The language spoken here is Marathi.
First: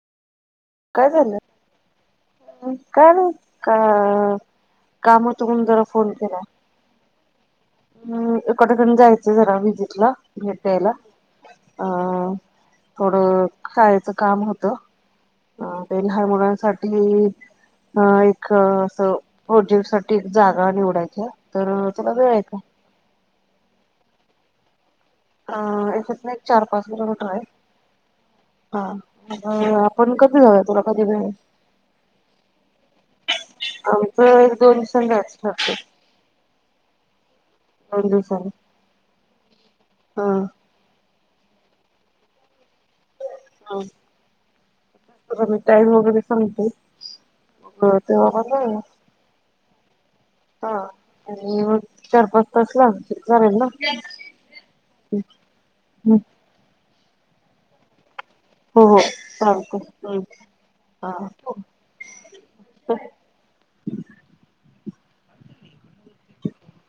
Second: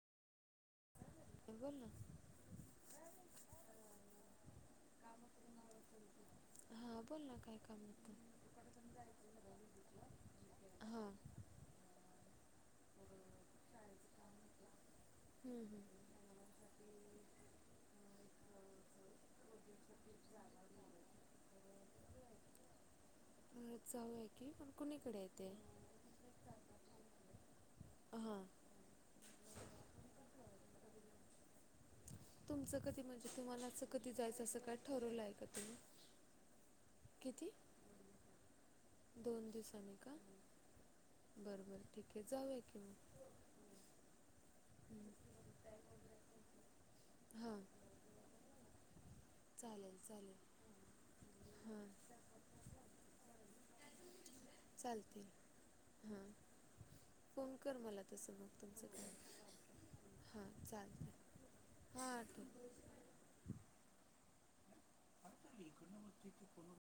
काय झालं बोल ना काय नाही का काम होतं म्हणून जरा फोन केला. हां बोल ना काय काम होतं अम एकाठिकानी जायचं जरा विजिटला भेटयला हां अ थोडं शाळेचं काम होत हम्म, अ हम्म. ते लहान मुलांसाठी अ एक असं प्रोजेक्ट साठी एक जागा निवडायच्या तर त्याला वेळ आहे का? जाऊया की. कुणीकडे आहे ते अ येथेच ना एक, चार-पाच किलोमीटर आहे. हां हा आपण [unintelligible] कधी जाय तुला कधी वेळ ये. तुमचं कधी म्हणजे तुम्हाला असं कधी आमचं जायचं एक असं दोन काय दिवसांनी ठरवलंय जायचं का ठरतंय तुम्ही? किती? थोड्या दिवसांनी दोन दिवसान. हा. बरबर ठीके जाऊया की म. हा. हम्म. [unintelligible] वगैरे सांगते. हां हो ते ओरडतंय. चालेल. चालेल हा आणि मग हां चार, पाच तास लागते. लागेल ना. चालते हा. फोन कर मला तसं मग हो तुमचं हो काय चालतंय. हां चालते हम् हां हा. [inaudible] [inaudible]